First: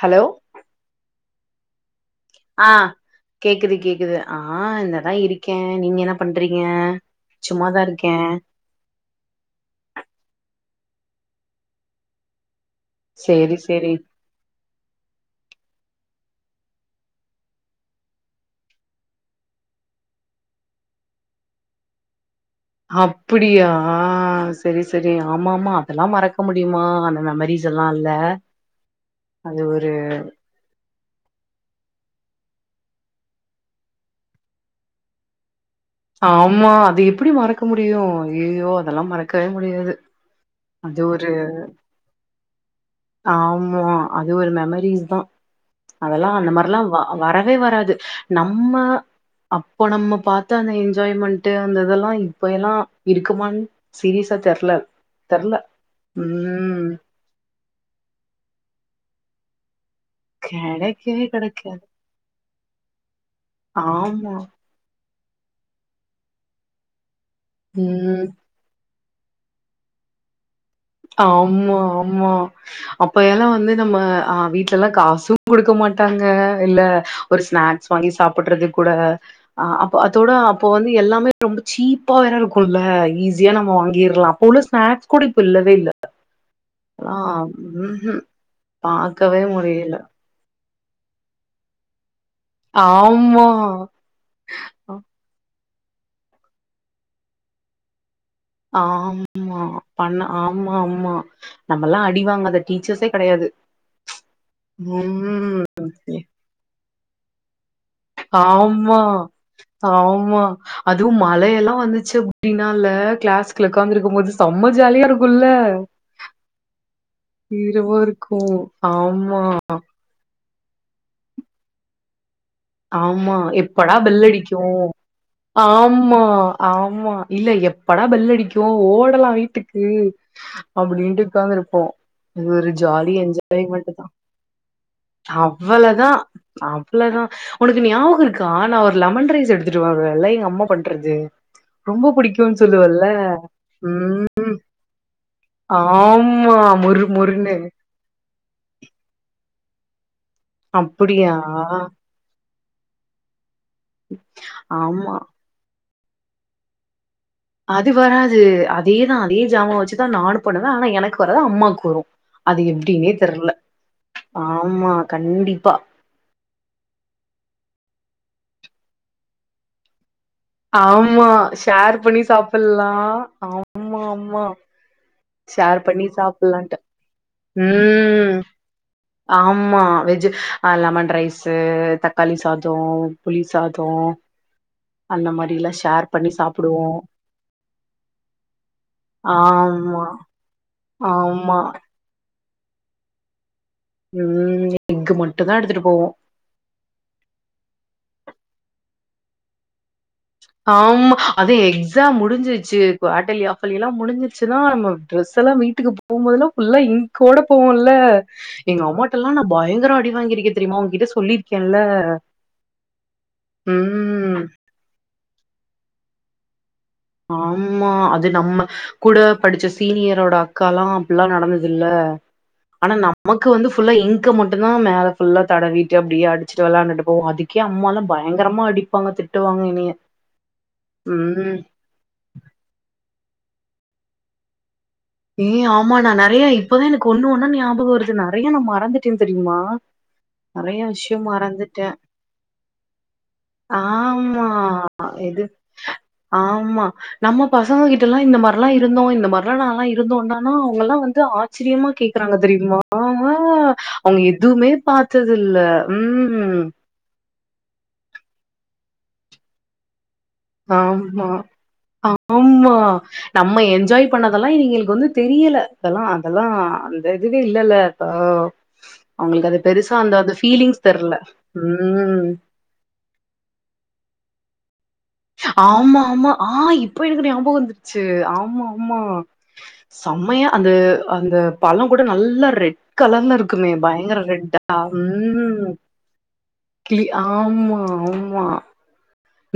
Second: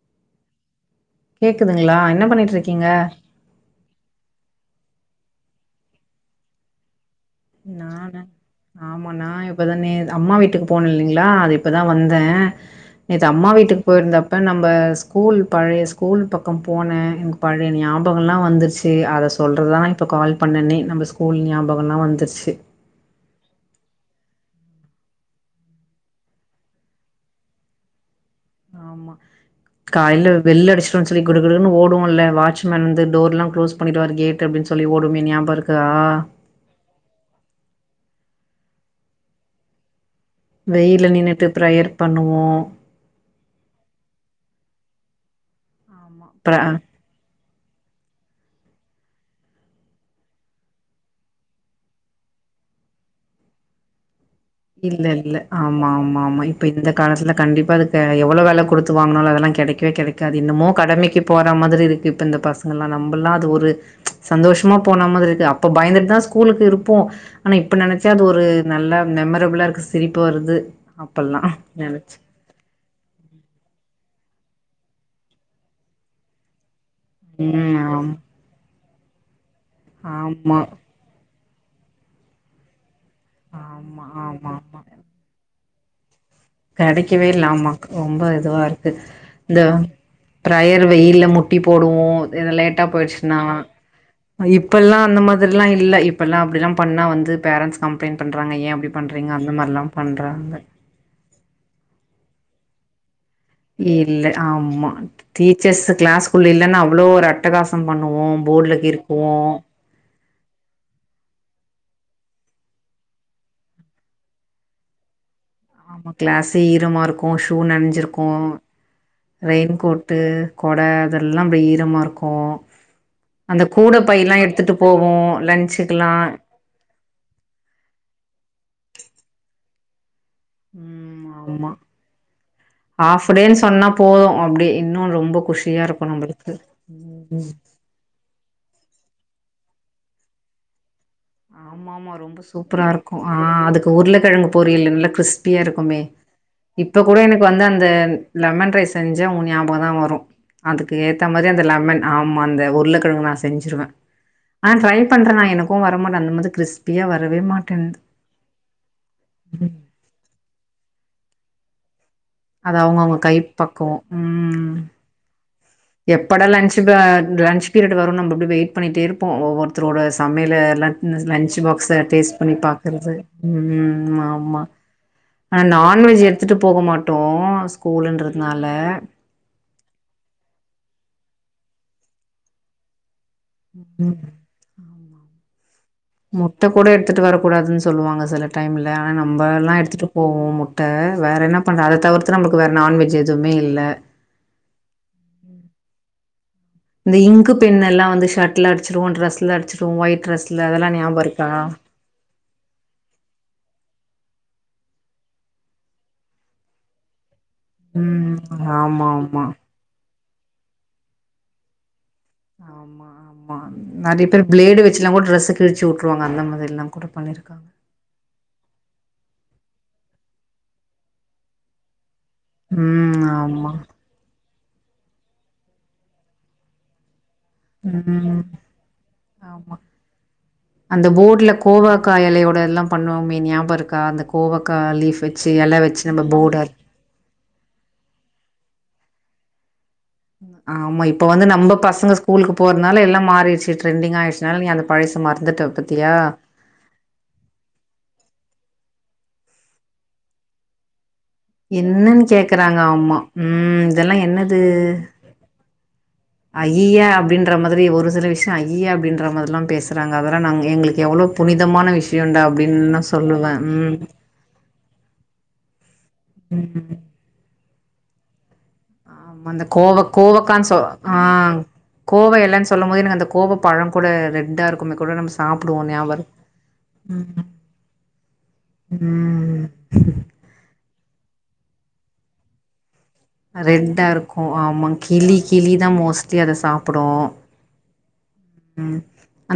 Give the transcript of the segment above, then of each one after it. Hello கேக்குதுங்களா என்ன பண்ணிட்டு ஆ இருக்கீங்க கேக்குது கேக்குது ஆ இந்ததா இருக்கே நீங்க என்ன பண்றீங்க சும்மாதா இருக்கே நானு ஆமா நா இப்பதானே அம்மா வீட்டுக்கு போன இல்லிங்ளா அது இப்பதா வந்தே நேத்து அம்மா சேரி வீட்டுக் சேரி போய்ர்ந்தப்ப நம்ம ஸ்கூல் பழைய ஸ் ஸ்கூல் பக்கம் போனே எனக் பழைய ஞாபகல்லா வந்துர்ச்சி அத சொல்றர்தா இப்போ கால் பண்ணனே நம்ப ஸ்கூல் ஞாபகல்லா வந்துர்ச் ச்சு அப்புடியா செரி செரி ஆமா ஆமா அதெல்லாம் மறக்க முடியுமா அந்த மெமரிஸ் எல்லா இல்ல ஆமா அது ஒரு காயில்ல பெல் அடிச் உட்ருன் சொல்லி குடுகுடூன்னு ஓடுவோல்ல வாட்ச்மேன் வந்து டோர்ல்லா க்ளோஸ் பண்ணிடுவாரு கேட்டு அப்டின்சொல்லி ஓடுவமே ஞாபகருக் ஆம்மா அது எப்பிடி மறக்க முடியு ஐய்யய்யோ அதெல்லா மறக்கவே முடியாது வெயில்ல நின்னுட்டு ப்ரெயர் பண்ணுவோ ஆம்மா அது ஒரு மெமரீஸ் தா ஆமா அதெல்லா அந்த ப்ர மாரில்லா வ வர வே வராது நம்ம அப்பொ நம்ம பாத்த அந்த எஞ்ஜாய்மண்ட்டு அந்த இதெல்லா இப்ப எல்லா இருக்குமான் சீரியசாத் இல்லல்ல ஆமாம்மாம்மா இப்ப ம் இந்த காலத்துல கண்டிப்பா அது த எவ்வளோ வெல குடுத்து வாங்னாலு அதெல்லா கெடைக்கவே கெடைக் க்கு அது என்னமோ கடமைக்கு கெடைக்கவே போற கெடைக்காது மாதிரி இருக்கு இப்ப இந்த பசங்கெல்லா நம்பல்லா அது ஒரு ஆமா சந்தோஷமா போன மாதிரி து அப்போ பயந்துட்டுதா ஸ்கூலுக்கு இருப்போ ஆனா இப்ப நெனச்சா அது ம் ஒரு நல்ல மெமரபுலா இருக்கு சிரிப்பு வருது அப்பல்லா ஆம்மா நெனச்சு. ஆம்மா அப்ப எல்லா வந்து நம்ம ஆ வீட்லெல்லா காசூங் குடுக்க மாட்டாங்க இல்ல ஒரு ம் ஸ்நேக்ஸ் வாங்கி ஆமா. சாப்புட்டுறதுக் குட ஆ அப்ப அதோட ஆமா. அப்போ வந்து எல்லாமே ரொம்ப சீப்பா வேற இருக்குல்ல ஈஸியா நம்ம ஆமா வாங்கிற்லா அப்ப உள்ள ஸ்னக்ஸ் கூட இப்ப இல்ல வெயில்ல கடைக்கவே இல்ல ஆமா ரொம்ப இதுவா இருக்கு பாக்கவே இந்த முடியல டயர் வெயில்ல முட்டி போடுவோ லேட்டா போயிடுச்சுன்னா ஆமா அ இப்பல்லா அந்த மாதிரி ல்லா இல்ல இப்பெல்லா அப்டில்லா பண்ணா வந்து பரண்ட்ஸ் கம்ப்ளைண்ட் பண்றாங்க ஏ அப்டி பண்றீங்க அந்த ஆமா மாரிலா பண்ண பண்றாங்க ஆமா ஆமா நம்மல்லா அடிவாங்காத டீச்சர்ஸே கெடையாது இல்ல ஆமா டீச்சர்ஸ் ம் க்ளஸ்குள்ள இல்லன்னா அவ்ளோ ஒரு அட்டகாஸ் ஆமா ஆமா அதுவு மழையெல்லா வந்துச்சு அப்டின்னால்ல க்ளஸ்க்ல உக்காந்து இருக்கும் போது செம்ம ஜாலியா இருக்கு ஆமா க்ளஸே ஈரமா இருக்கு ஷூ இரவா நன்ஞ்சிருக்கு‌ இருக்கும். ஆமா, ரெய்ன் கோட்டு கொட அதெல்லா அப்டி ஈரமா இருக்கு ஆமா அந்த கூட எப்படா பைல்லா பெல்லடிக்கு எடுத்துட்டு போவோ லன்ச்சுக்குல்லா ஆமா ஆமா இல்ல எப்படா பெல்லடிக்கு ஓடலா வீட்டு உம் அப்டின்ட்டு ம் ஆமா உக்காந்துருப்போம் இது ஒரு ஜாலி ஹாஃப் டேன்னு சொன்னா என்ஜாய்மெண்ட் தா போது அப்டி இன்னு ரொம்ப குஷியா இருக்கு அவ்வளதா நம்மளுக்கு அவ்ளதா ம் ஞாபகோ இருக்கா நா ஒரு லெமன் ரைஸ் எடுத்துட்டு வருவல்ல எங்க அம்மா பண்ண ஆமா ஆமா ரொம்ப சூப்பரா இருக்கு ஆ அதுக்கு ம். உருளக்கெழங்கு பொரியல் நல்லா கிறிஸ்பியா இருக்குமே ஆமா. இப்ப மொறு கூட எனக்கு மொறுன்னு. வந்து அந்த லெமன் ரைஸ் செஞ்சா உ நியாபகந்தா வரு அதுக்கு ஏத்த அப்படியா? மாரி அந்த லெமன் ஆம் மா அந்த உருளக்கெழங்கு நாச செஞ்சிருவ ஆனா ட்ரை ஆமா. பண்ற நா எனக்கு வா நமக் அந்த மாரி கிரிஸ்பியா வர அது வராது அதேதா அதே ஜாமா வச்சுதா நானு பண்ணுவ ஆனா எனக்கு வராது அம்மாக்கு வரு அது அவங்கவங்க கை பக்குவோ ம் ஆமா, கண்டிப்பா. எப்படா லன்ச் ப லன்ச் பீரியட் வருன் நம்ம அப்டி வெய்ட் பண்ணிட்டே இருப்போ ஒவ்வொருத்தரோட சமையல ல ல் ஆமா. லஞ்ச் ஷேர் பாக்ச டேஸ்ட் பண்ணி பாக்குறது சாப்பல்லாம். ஆமா, ம் ஆமா ஆனா ஷேர் பண்ணி நான்வெஜ் எடுத்துட்டு போக சாப்பல்லான்ட்டு. மாட்டோ ம். ஸ்கூலுன்றதுனால ஆ லெமன் ரைஸு தக்காளி சாதோ புளிசாதோ ம் அந்த மாரிலா முட்ட கூட எடுத்துட்டு வரக்கூடாதுன்னு சொல்லுவாங்க செல டைம்ல ஆனா நம்ப எல்லா ஆமா, எடுத்துட்டு போவோம் முட்ட வேற ஆமா. என்ன பண்றது அத தவிர்த் து நமக்கு வேற நான்வெஜ் எதுவுமே இல்ல உம் எஃக் மட்டுதா எடுத்துட்டு போவோ இந்த இங்க் பென்னெல்லா வந்து ஷட்ல அடிச்சிருவோ டிரெஸ்ல அடிச்சி ஆமா அது எக்ஸாம் முடிஞ்சிருச்சு குவாட்டர்லி ஆஃபர்லி எல்லா முடிஞ்சிருச் சினா நம்ம ட்ரெஸ்ஸெல்லா வீட்டுக்கு போம்போதெல்லா ஃபுல்லா இங்க்கோட போவோல்ல ம் எங்க ஆமா அம்மாட்டெல்லா ஆமா நா பயங்கர அடி வாங்கியிருக்கே தெரியுமா ஒங்கிட்ட சொல்லி கெல்ல. ஆமா ஆமா நெறய பேர் பிளேடு வச்சுலா கூட ட்ரெஸ் கிழிச்சி வுட்டுருவாங்க அந்த மாதிரிலா ஆமா அது நம்ம கூட படிச்ச சீனியரோட அக் க்காலா அப்டிலா நடந்ததுல ஆனா ம் நமக்கு வந்து ஆமா ஃபுல்லா இங்க் மட் மட்டுந்தா மேல ஃபுல்லா தடவிட்டு அப்படியே அடிச்சுட்டு விளாண்டுட்டு போவோ அதிக் கே அம்மாலாம் ம் பயங்கரமா அடிப்பாங்க திட்டுவாங்க ஆமா என்னைய உம் காய் எலையோட எல்லா பண்ணுவோ மே நியாபருக்கா அந்த கோவக் ஏ ஆமா நா நெறயா இப்பதா எனக்கு ஒன்னு ஒன்னா நியாபகம் வருது நெறயா நா மறந்துட் டேன் தெரியுமா நெறயா ஆமா இப்ப விஷயம் வந்து நம்ம மறந்துட்ட பசங்க ஸ்கூலுக்கு போறதுனால எல்லா மாறிடுச்சு ட்ரெண்டிங் ஆமா ஆயிடுச்சுனால நீ அந்த பழச எது மறந்துட்ட பத்தியா ஆமா நம்ம பசங்க கிட்டல்லா இந்த மார்லா இருந்தோ இந்த கொரனா லா இருந்து ஒன்னானோ அவங்கல்லா வந்து வந்து ஆச்சரியமா என்னன்னு கேக்குறாங்க தெரியுமா ஆ ஆமா ம் அவங்க எதுவுமே பாத்தது இல்ல அய்யய்ய அப்பிடின் ற மாதிரி ஒரு சில விஷயோ அய்யய அப்படின்ற மாதிரில்லா பேசுறா ங்க அதெல்லா நா எங்களுக்கு ஆமா எவ்வளவு புனிதமான விஷியம்டா ஆமா அப்படின்னு நா சொல்லுவே நம்ம உம் என்ஜாய் பண்ணதெல்லா இவிங்களுக்கு வந்து தெரியல அதெல்லா அதெல்லா அந்த இதுவே இல்லல்ல ஆ ஆ அந்த கோவக் கோவக்கானு சொ தெர்ல ஆ ம் கோவ எலன்னு சொல்லும் போது எனக்கு அந்த கோவ பழம் கூட ரெ ட்டா ரு ஆமா ஆமா ஆ இப்ப எனக்கு ஞாபகோ வந்துருச்சு ஆமா ஆமா ம். செம்மையா அது அந்த பழம் கூட நல்லா ரெட் கலர்ல இருக்குமே ரெட்டா பயங்கர இருக்கும். ரெட்டா ஆமா. கிளி கிளி உம் தான் மோஸ்ட்லி அத கிளி சாப்பிடும். ஆமா ஆமா ம்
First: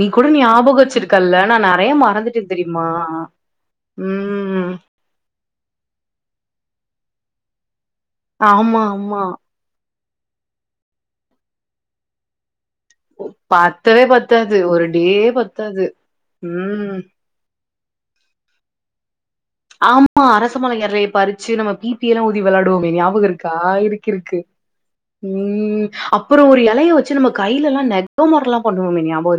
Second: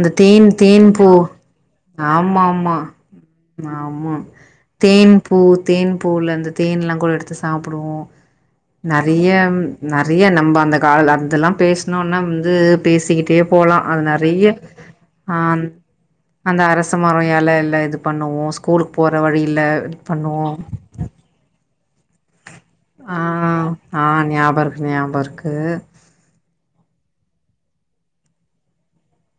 நீ கூட தேன் ஞாபகம் தேன் பூ வச்சிருக்கல்ல நா நெறைய ஆமா மறந்துட்டே ஆமா தெரியுமா ஆமா ம் தேன் பூ தேன் பூல அந்த தேன் எலா கு எடுத்து சாப்பிடுவோ ஆமா ஆமா நறைய நம்ம அந்த கால அதெலா பேசனோனா வந்து பேசிக்கிட்டே போலா அது பத்தவே நெறைய பத்தாது ஒரு டேயே ஆ பத்தாது அந்த அரச உம் மரோ எலைல இது பண்ணுவோ ஸ்கூலுக்கு போற வழில இது ஆமா பண்ணுவோ அரசமலை இரைய பறிச்சு நம்ம பி பி எல்லா ஊதிவி வெளையாடுவோமே ஆ ஞாபகோ இருக்கா ஆ இருக்கு இருக்கு ஞாபகோ ஞாபகோ இருக்கு உம் அப்புறோ ஒரு லைய வச்சு நம்ம கையில எல்ல நெகமாரல்லா பண்ணுவமே ஞாபக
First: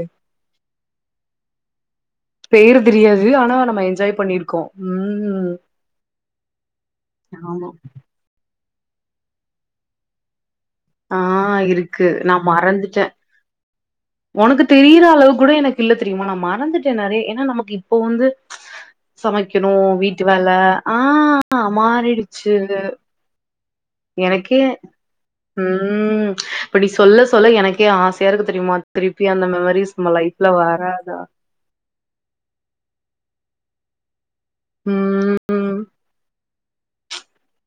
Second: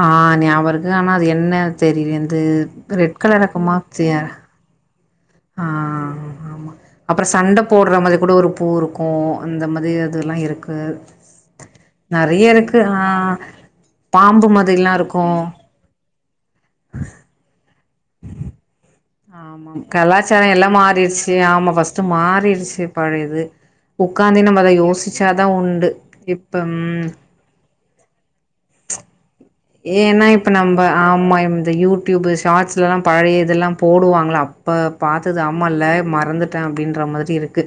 ஆ ஞாபக இருக்கு ஆனா அது என்ன தெரிய பேரு தெரியாது ஆனா நம்ம என்ஜாய் பண்ணிருக்கோ ம் ஆ ஆமா அப்புறோ சண்டே ஆமா போடுற மாரி கூட ஒரு பூருக்கு இருக்கு அந்த மாதிரி அதெலா இருக்கு ஆ இருக்கு நா நெறைய இருக்கு ஆ மறந்துட்டே பாம்பு உனக்கு மாதிரிலா தெரியிற இருக்கு அளவு கூட எனக்கு இல்ல தெரியுமா நா மறந்துட்டே நெறையா ஏன்னா நமக்கு போந்து ம்ச் ஆமா கலாச்சாரம் எல்லாம் மாறிடுச்சு ஆமா பர்ஸ்ட்ட் மாறிடுச்சு பழையது உக்காந்து எனக்கே நம்ம அத யோசிச்சாதா உண்டு உஹம் இப்ப நீ ம் சொல்ல சொல்ல எனக்கே ஆசையா இருக்கு தெரியுமா த்ரி ஏன்னா இப்ப நம்ம அம்மா இந்த யூடியூப் ஷார்ட்ஸ்லல்லாம் பழைய இதெல்லாம் போடுவாங்களா இப்ப பாத்தது ஆமா இல்ல மறந்துட்டு அப்படின்ற மாதிரி இருக்கு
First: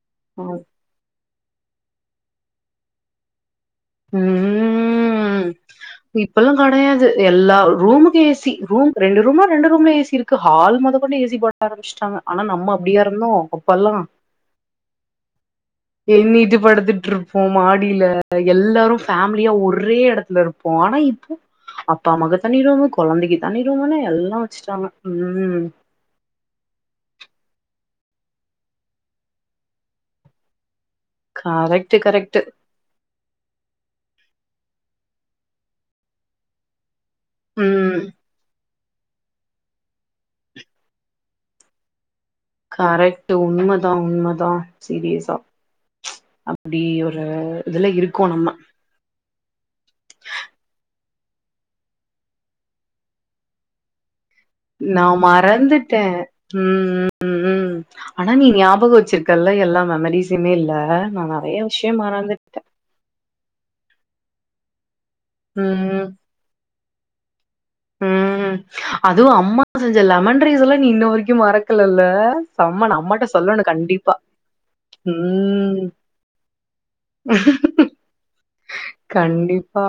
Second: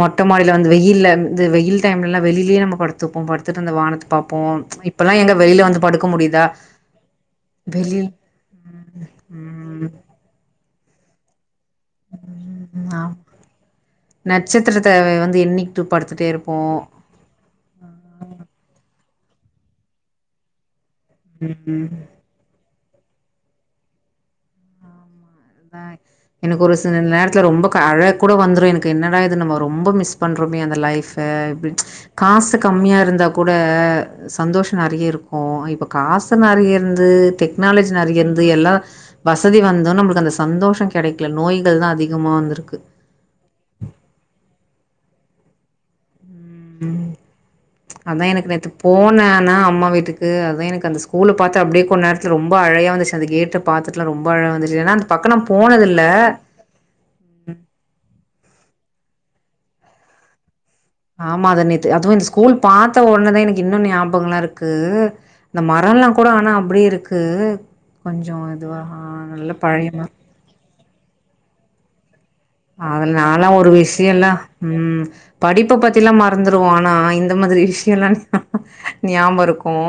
மொட்டை ம் மாடியில வந்து வெயில் இந்த வெயில் டைம்லல்ல வெளிலயே நம்ம படுத்துப்போ ந்த வானத்தை பாப்போம் இப்பெல்லாம் எங்க வெளியில வந்து படு இப்ப எல்லாம் கிடையாது எல்லா ரூமுக்கு ஏசி ரூ ரெண்டு ரூமா ரெண்டு ம் ரூம்ல ஏசி இருக்கு ஹால் மொதகொன் ஏசிபோட் ஆரம்பிச்சுிட்டாங்க ஆனா நம்ம ம் அப்படியா ஆமா இருந்தம் அப்பெல்லாம் ஹ நட்சத்திரத்த வந்து எண்ணிட்டு படுத்துட்டே எண்ணிட்டு இருப்போ படுத்துட்டு இருப்போ மாடில எல்லாரும் ஃபேமிலியா ஒரே இடத்துல இருப்போம் னா இப்போ ம் ம். அப்பா அம்மாக்கு தனி ரூம் குழந்தைக்கு தனி ரூம் னு எல்லாம் வச்சுட்டாங்க ம் அஹ் எனக்கு ஒரு சிலநேரத் ரொம்ப அழ கூட வந்துரும் எனக்கு என்னடாது நம்ம ரொம்ப மிஸ் பண்றோமே அந்த லைப் சா கரெக்ட்டு கரெக்ட்டு காசு கம்மியா இருந்தா கூட சந்தோஷம் நிறைய இருக்கு இப்போ காசு நிறைய இருந்த ந்து டெக்னாலஜி ம் நிறையந்து எல்லா வசதி வந்து நம்மளுக் அந்த சந்தோஷ கிடைக்கல நோய்கள் தான் அதிக கரெக்ட்டு உண்மதான் உண்மதான் சீரியஸா அப்படி ம் ஒரு இதுல இருக்கோம் நம்ம ந அம்மா வீட்டுக்கு அதான் எனக்கு அந்த ஸ்கூல பாத்து அப்படியே கொன் நேரத்து ரொம்ப அழையா வந்துச்சு அந்த கேட்ட பாத்துட்டு ரொம்ப அழ வந்துச்சு ஏன்னா அந்த நான் பக்கோ நா போனதில்ல மறந்துட்டேன் உஹம் உம் உம் ஆனா நீ ஞாபகம் வச்சிரு க்கல்லாம் எல்லா மெமரரிஸ்ஸுமே இல்ல நா ஆமா நெறைய த நேத்து விஷயம் அதுவும் ஸ்கூல் மறந்துட்டே பாத்த உடனதான் எனக்கு இன்னும் ஞாபகங்கள்லாம் இருக்கு இந்த மரம்லாம் கூட ஆனா அப்படிய இருக்கு க்கு உம் அதுவும் அம்மா பழைய செஞ்ச மர லெமன் ரைஸ்லா நீ இன்ன வரைக்கும் மறக் லல்லா அதுல நாலாம் ஒரு விஷயம்ல்லா உஹம் படிப்ப ம் பத்தி எல்லா மறந்துருவோம் ஆனா இந்த மாதிரி விஷயம் எல்லா ஞாபகம் கண்டிப்பா இருக்கும்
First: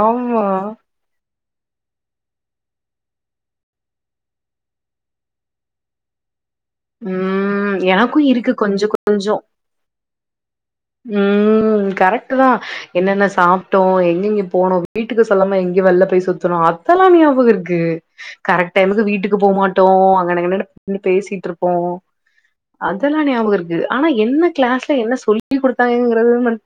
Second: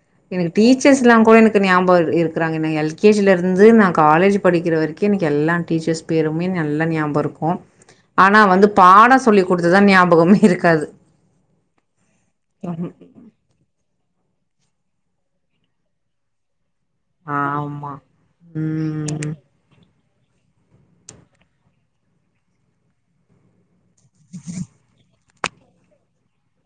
ஆமா எனக்கு டீச்சர்ஸ் எல்லா கூட எனக்கு க்கு ஞாபகம் இருக்கிறாங்க நா எல் கே ஜி ல இருந்து நான் காலேஜ் படிக்கிற வரைக்கும் எனக்கு எல்லா டீச்சர்ஸ் பேருமே நல்லா ஞாபகோ இருக்கு உம் எனக்கும் ஆனா இருக்கு வந்து கொஞ்சோ பாடோ கொஞ்சோ சொல்லி குடுத்ததா ஞாபகமே இருக்காது உம் கரெக்ட் தான் என்னென்ன சாப்ட்டோம் எ எங்கங்க போனும் வீட்டுக்கு சொல்லாம எங்கய வெளில போய் சுத்தணும் அ அதுலா ஞாபகம் இருக்கு ஆமா கரெக்ட் டைமுக்கு ம் வீட்டுக்கு போமாட்டோம் நடக்க நடக்க நின்னு பேசிட்டு இருப் போம் அதெல்லா ஞாபகருக்கு க்கு ஆனா என்ன கிளாஸ்ல என்ன சொல்லி சொல்லி கொடுத்தாங்கிறது மட்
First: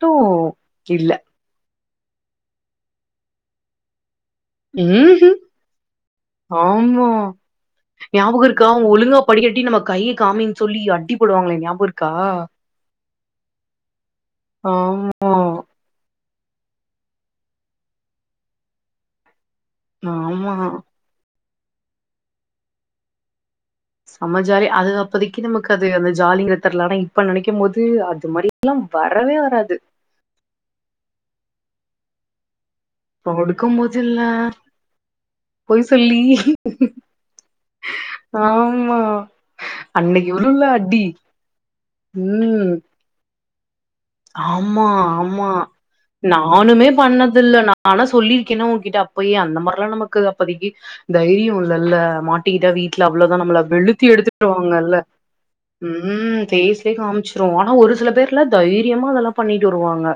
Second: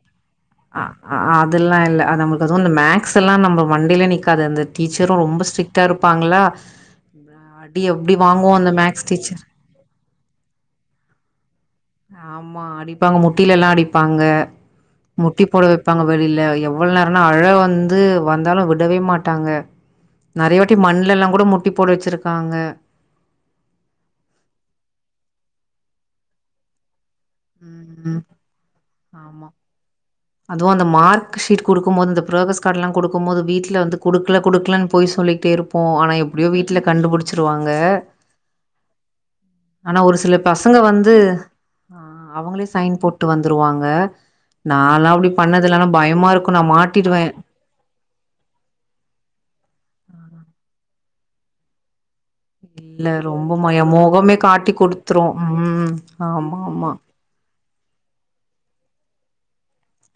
அஹ்ஹ் அதெல்லா இல்ல அது நம்மளுக்கு ஒசூரும் அந்த மேக்ஸ் மேக்ஸ் எல்லா நம்ம மண்டைல நிக்கும் உம்கும் ஆமா அடி எப்டி ஞாபகம் வாங்குவோ இருக்கா அந்த அவங்க மேக்ஸ் ஒழுங்கா டீச்சர் படிக்கட்டி நம்ம கையை காமின் சொல்லி அட்டி போடுவாங்களேன் ஞாபகம் இருக்கா ஆமா அடிப்பாங்க முட்டில எல்லா அடிப்பாங்க ஆமா முட்டி போட வைப்பாங்க வெளியில எவ்ளோ நேரம்னா அழ வந்து வந்தாலும் விடவே மாட்டாங்க ஆமா நெறைய வாட்டி மண்ணல எல்லா கூட முட் முட்டி போட வச்சிருக்காங்க செம்ம ஜாலி அதுக்கு அப்போதைக்கு நமக்கு அது அந்த ஜாலிய இத்தரல ஆனா இப் இப்ப நெனைக்கும் போது ம் அது மாதிரி எல்லா வரவே ஆமா வராது கும்போது அந்த புரோகஸ் கார்டு எல்லா குடுக்கும் போது வீட்டுல படுக்கும் வந்து போதுல்ல குடுக்கல குடுக்கலன்னனு போய் சொல்லிட்டே பொய் இருப்போம் ஆனா சொல்லி எப்படியோ வீட்டுல கண்டுபிடிச்சிருவாங்க ஆமா ஆனா ஒரு அன்னைக்கு சில விழும்ல பசங்க அடி வந்து ஆ அவங்களே ம் சைன் போட்டு வந்துருவாங் ஆமா ஆமா ஆனா பயமா இருக்கு நா நானுமே மாட்டிடுவே பண்ணத இல்ல நானா சொல்லிருக்கேன்னா உங்ககிட்ட அப்பயே அந்த மாதிரிலா நமக்கு அப்போதைக்கு தைரியம்ல்ல மாட் டிக்கிட்டா வீட்டுல இல்ல அவ்வளோதான் ரொம்ப நம்மல ம எ வெளுத்தி மொகமே காட்டி எடுத்துருவாங்கல்ல குடுத்துரு ம் உம் ஆமா ஆமா ஃபேஸ்லேயே காமிச்சிருவோ ஒரு சில பேர்ல தை தைரியமா அதெல்லா பண்ணிட்டு வருவாங்க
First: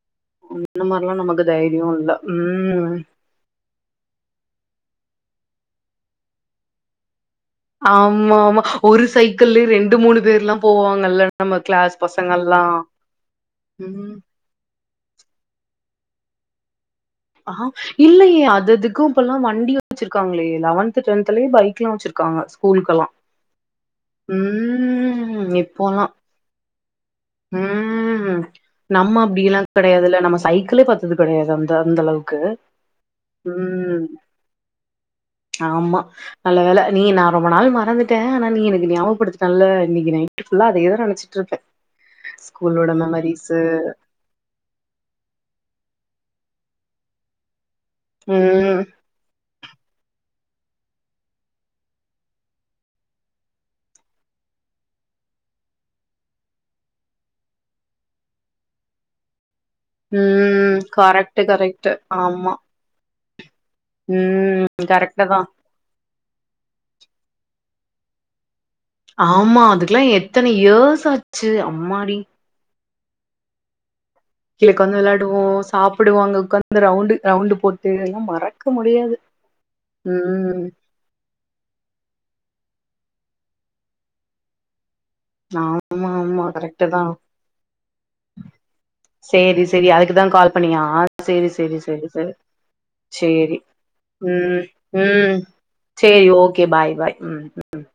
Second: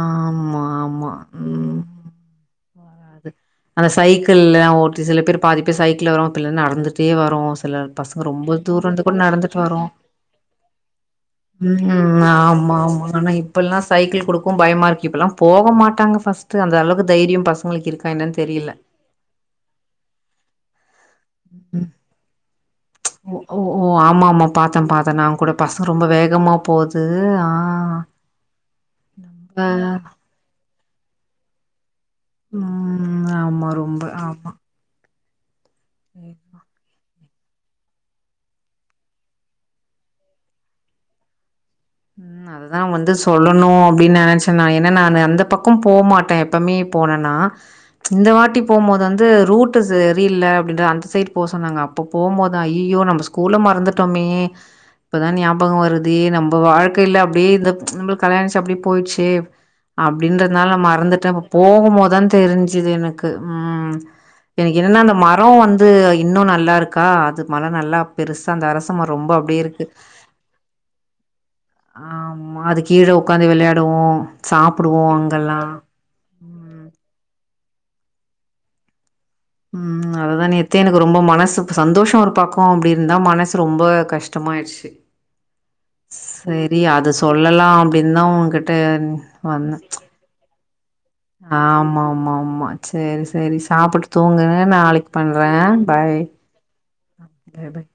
ஆமா இந்த ஆமா மாதிரிலா நமக்கு தைரியம் இல்ல உம் அது அந்த சைக்கிள் எ ஓட்டி சில பேர் பாதி பேர் சைக்கிள் வரும் பிள்ள நடந்துட்டே வர வோ சில பசங்க ஆமா ரொம்ப ஆமா தூரம் ஒரு இருந்து கூட நடந்துட்டு சைக்கிள்லயே வரும் ரெண்டு மூணு பேர்லா போவாங்கல்ல நம்ம கிளாஸ் உம் பசங்கல்லா ஆமா ஆமா ஆனா இப்பல்லா ம் சைக்கிள் குடுக்கும் பயமா இருக்கு இப்பல்லா போக மாட்டாங்க ஃபர்ஸ்ட்டு அந்த அளவுக்கு தைரியம் ஆ பச இல்லையே அதுதெக்கும் இப்பல்லாம் வண்டிய வெச்சிருக்காங்களே லவன் ஓ ஓ ஆமா ஆமா பாத்தேன் ப்த்தேன் நான் ம். கூட பசம் ரொம்ப வேகமா போகுது உம் நம்ம அப்படி எல்லாம் கெடையாது இல்ல நம்ம சைக்கிளே பாத்தது கெடையாது அந்த அந்த அளவுக்கு உம் ஆமா ரொம்ப ம். ஆமா ஆமா ம் நல்ல வேல நீ ந ரொம்ப நாள் மறந்துட்டேஆனா நீ எனக்கு ஞாபகப்படுத்திட்டல்ல இன்னைக்கு நைட்புல்லா அதே தான் நினைச்சிட்டு இருப்பே உம் அததுதான் வந்து சொல்லணும் அப்படின்னு நெனைச்சேன்னா ஏன்னா நான் அந்த பக்கம் போகமாட்டேன் எப்பமே போனனா இந்த வாட்டி ம். போகும்போது வந்து ரூட் சரியில்ல அப்ப அந்த சைட் போ சொன்னாங்க அப்ப போகும் போதான் ஐய்யய்யோ நம்ம ஸ்கூல்ல மறந்துட்டோமே இப்பதான் ஞாபகம் வருது நம்ம இப்ப வாழ்க்கை இல் அப்படி இந்த நம்ம கல்யாணிச்சு அப்படியே போயிடுச்சு அப்டின்றதுனால ம். மறந்துட்டேன் கரெக்ட்டு, இப்ப கரெக்ட்டு. போகும் போது தான் ஆமா. தெரிஞ்சுது எனக்கு உம் எனக்கு ம். என்னன்னா அந்த கரெக்ட்டு தான். மரம் வந்து இன்னும் நல்லா இருக்கா அது மழை நல்லா பெருசு ஆமா அதுக்கெல்லாம் எத்தன இயர்ஸ் ஆச்சு அம்மாடி! ஆமா அது கீழே உக்காந்து வெளையாடுவோம் கீழே உக்காந்து வெளையாடுவோம் சாப்பிடுவோம் அங்க ம் உக்காந்து ரவுண்டு ரவுண்டு போட்டு எல்லா மறக்க முடியாது உம் அது தா ம். நேத்தே எனக்கு ரொம்ப மனசு சந்தோஷம் பக்கோம் அப்டி இருந்தா மனசு ரொம்ப கஷ்டமா ஆயிடுச்சு ஆமா ஆமா சரி கரெக்ட் தா அது சொல்லலாம் அப்டின்னு தான் உன்கிட்ட சேரி வந்தேன் சேரி அதுக்குதா கால் பண்ணியா சேரி சேரி ஆமா சேரி சேரி ஆமா ஆமா சேரி சேரி சாப்பிட்டு தூங்குங்க ம் நாளைக்கு ம் பண்றேன் பாய் சேரி ஓகே பாய் பாய் ம் பாய் பாய்